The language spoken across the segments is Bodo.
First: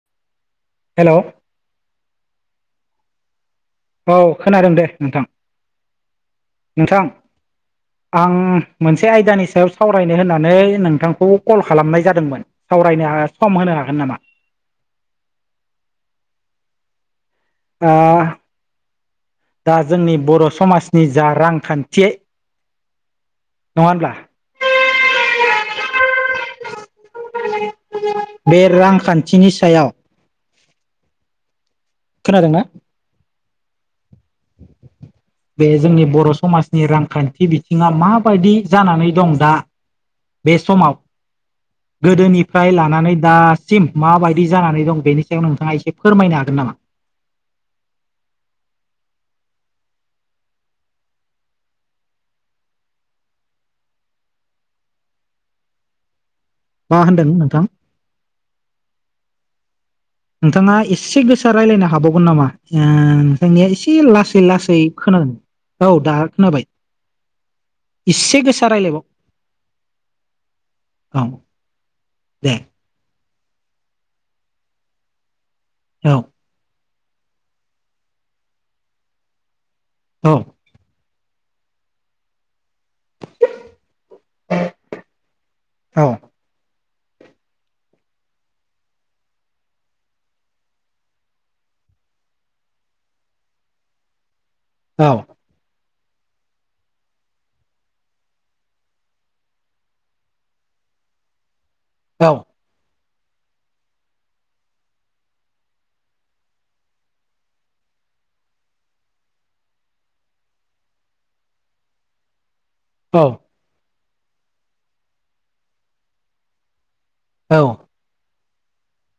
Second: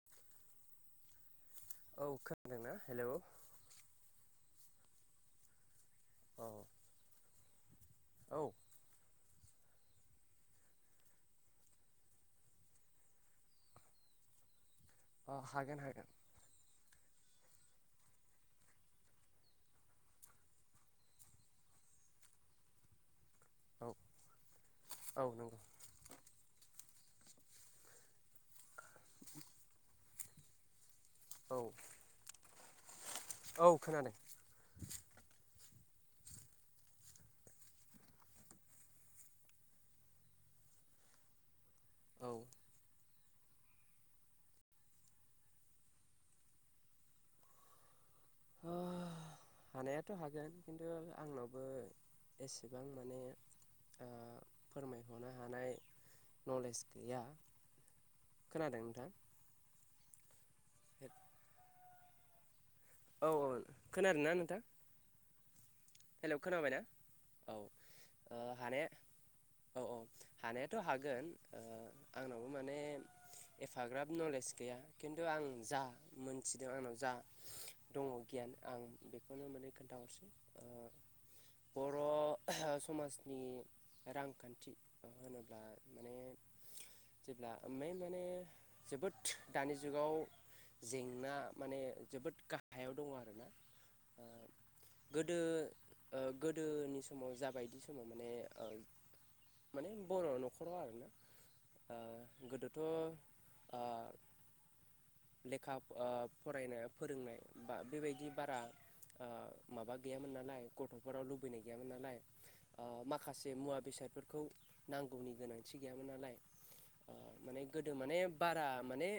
[inaudible] हेलौ औ खोनादों ना हेलौ? औ खोनादों दे नोंथां औ नोंथां आं औ मोनसे आयदानि सायाव सावरायनो होननानै नोंथांखौ कल खालामनाय जादोंमोन। सावरायनो हाग सम होनो हागोन नामा? अ हागोन हागोन। ओ दा जोंनि बर' समाजनि जा रांखान्थि नङा औ होमब्ला [inaudible] औ नंगौ [inaudible] बे रांखान्थिनि सायाव औ खोनादोंना? औ खोनादों [inaudible] बे जोंनि बर' समाजनि रांखान्थि बिथिङा माबायदि जानानै दं दा बे समाव औ गोदोनिफ्राय लानानै दासिम माबायदि जानानै दं बेनि सायाव नोंथाङा एसे फोरमायनो हागोन नामा? आह हानायाथ' हागोन खिन्थु आंनावबो एसेबां माने ओ फोरमायहनो हानाय नलेज मा गैया, होनदों नोंथां खोनादों नोंथां? नोंथाङा एसे गोसा रायज्लायनो हाबावगोन नामा? ओम औ नोंथांनिया एसे खोनादोंना लासै नोंथां लासै खोनादों औ दा हेलौ खोनाबाय खोनाबायना औ एसे ओ गोसा हानाया रायलायबाव औ औ हानायाथ' औ हागोन ओ आंनावबो दे माने एफाग्राब नलेज गैया खिन्थु आं जा औ मोनथिदों आंनाव जा दङ गियान आं बेखौनो माने खोन्थाहरसै औ ओ बर' समाजनि रांखान्थि होनोब्ला औ माने जेब्ला मेन माने जोबोद दानि जुगाव जेंना माने जोबोद गा हायाव दङ आरोना ओ गोदो ओ गोदोनि समाव जाबायदि समाव माने ओ माने बर' न'खराव आरोना ओ औ गोदोथ' ओ लेखा ओ फरायनाय फोरोंनाय बा बेबायदि बारा ओ माबा गैयामोन नालाय गथ'फोराव लुबैनाय गैयामोन नालाय ओ औ माखासे मुवा बेसादफोरखौ नांगौनि गोनांथि गैयामोन नालाय ओ माने औ गोदो माने बारा माने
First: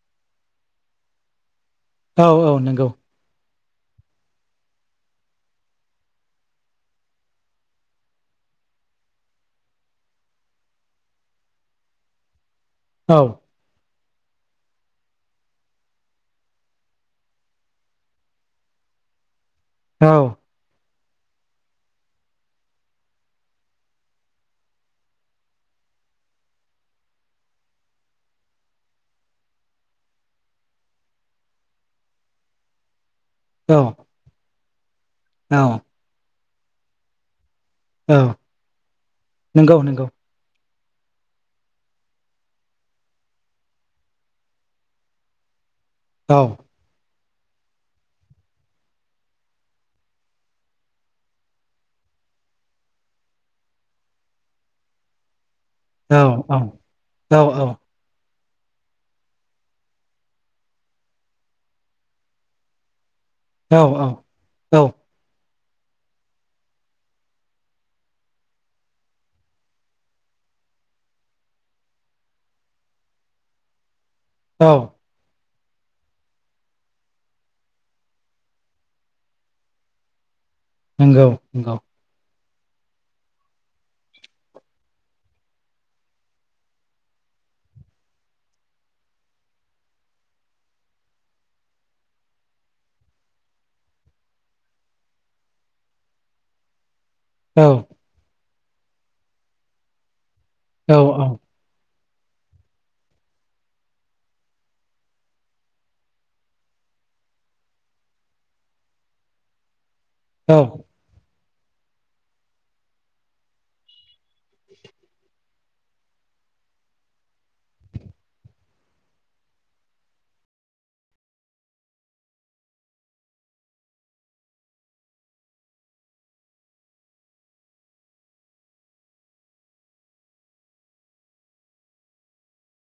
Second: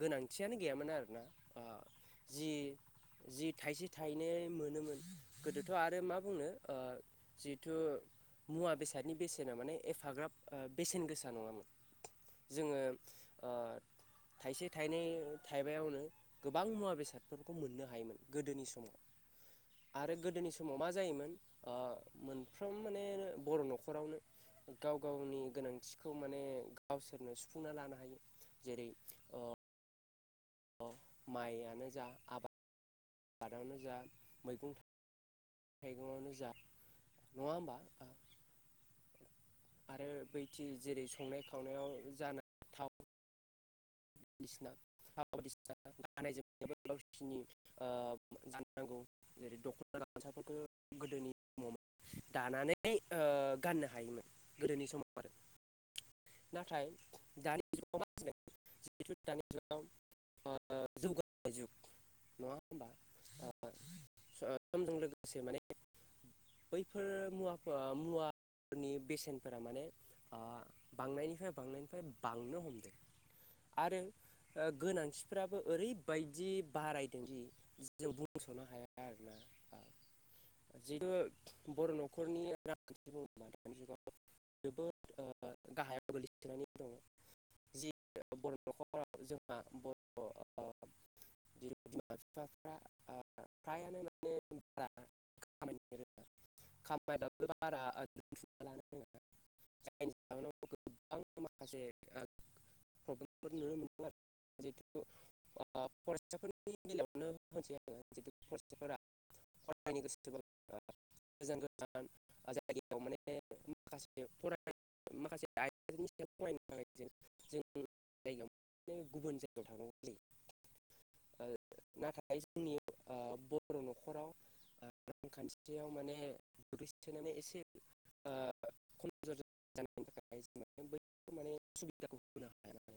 गोनांथियानो गैयामोन आरोना ओ औ जि औ नंगौ जि थाइसे थायनै मोनोमोन गोदोथ' आरो मा बुंनो ओ जिहेथु मुवा बेसादनि बेसेना माने एफाग्राब ओ बेसेन गोसा नङामोन। जोङो औ ओ थाइसे थाइनै थाइबायावनो गोबां मुंआ बे बेसाद फोरफोरखौ मोननो हायोमोन गोदोनि समाव औ आरो गोदोनि सम समाव मा जायोमोन ओ मोनफ्रोम माने बर' न'खरावनो गाव गावनि गोनांथिखौ माने गावसोरनो सुफुंना लानो हायो जेरै ओ माइआनो जा आबाद आबादनो औ जा मैगं थाइगं औ मैगंआनोजा नंङा होनबा औ नंगौ नंगौ आरो बै खि जेरै संनाय खावनायाव जानाय थाव औ [unintelligible] जेरै दखना गानसाफोरखौ गोदोनि [unintelligible] दानानै ओ गाननो हायोमोन गोदोनि समाव। आरो औ औ नाथाय औ दानि सुबुङा जिथु दानि जुगाव ओ जौगानाय जुग नङा होनबा ओ औ औ समजों लोगोसे माने बैफोर मुवाफ्रा मुवाफोरनि बेसेनफ्रा माने ओ बांनायनिफ्राय बांनायनिफ्राय बांनो हमदों। आरो ओ औ गोनांथि फोराबो ओरैबायदि बारायदों जि जों बुंस'नो हाया आरोना। नंगौ नंगौ जिहेथु बर' न'खरनि बुङोब्ला दानि जुगाव जोबोद गाहायाव ओ गोग्लैसोनानै दङ। जि बर' न'खराव जोंहा बर' ओ जोंनि बिमा बिफाफ्रा फ्रायानो औ औ माने औ [unintelligible] [unintelligible] माखासे ओ फोर नुनो मोनो जिहेथु फरायसाफोरनि बेलायावनो होनसै आङो जिहेथु फरायसाफोरा [unintelligible] औ गोजान गोजान जायगायाव माने माखासे फराय माखासे [unintelligible] सायाव फरायनो थाखाय जों जों जायगायाव गुबुन जायगायाव थांनांगौ जायो। ओ नाथाय जोंनि ओ बर' नखराव ओ रांखान्थियाव माने गोग्लैसोनानै एसे ओ खमजुरि जानायनि थाखाय जों बैफोर माने सुबिदाखौ [unintelligible]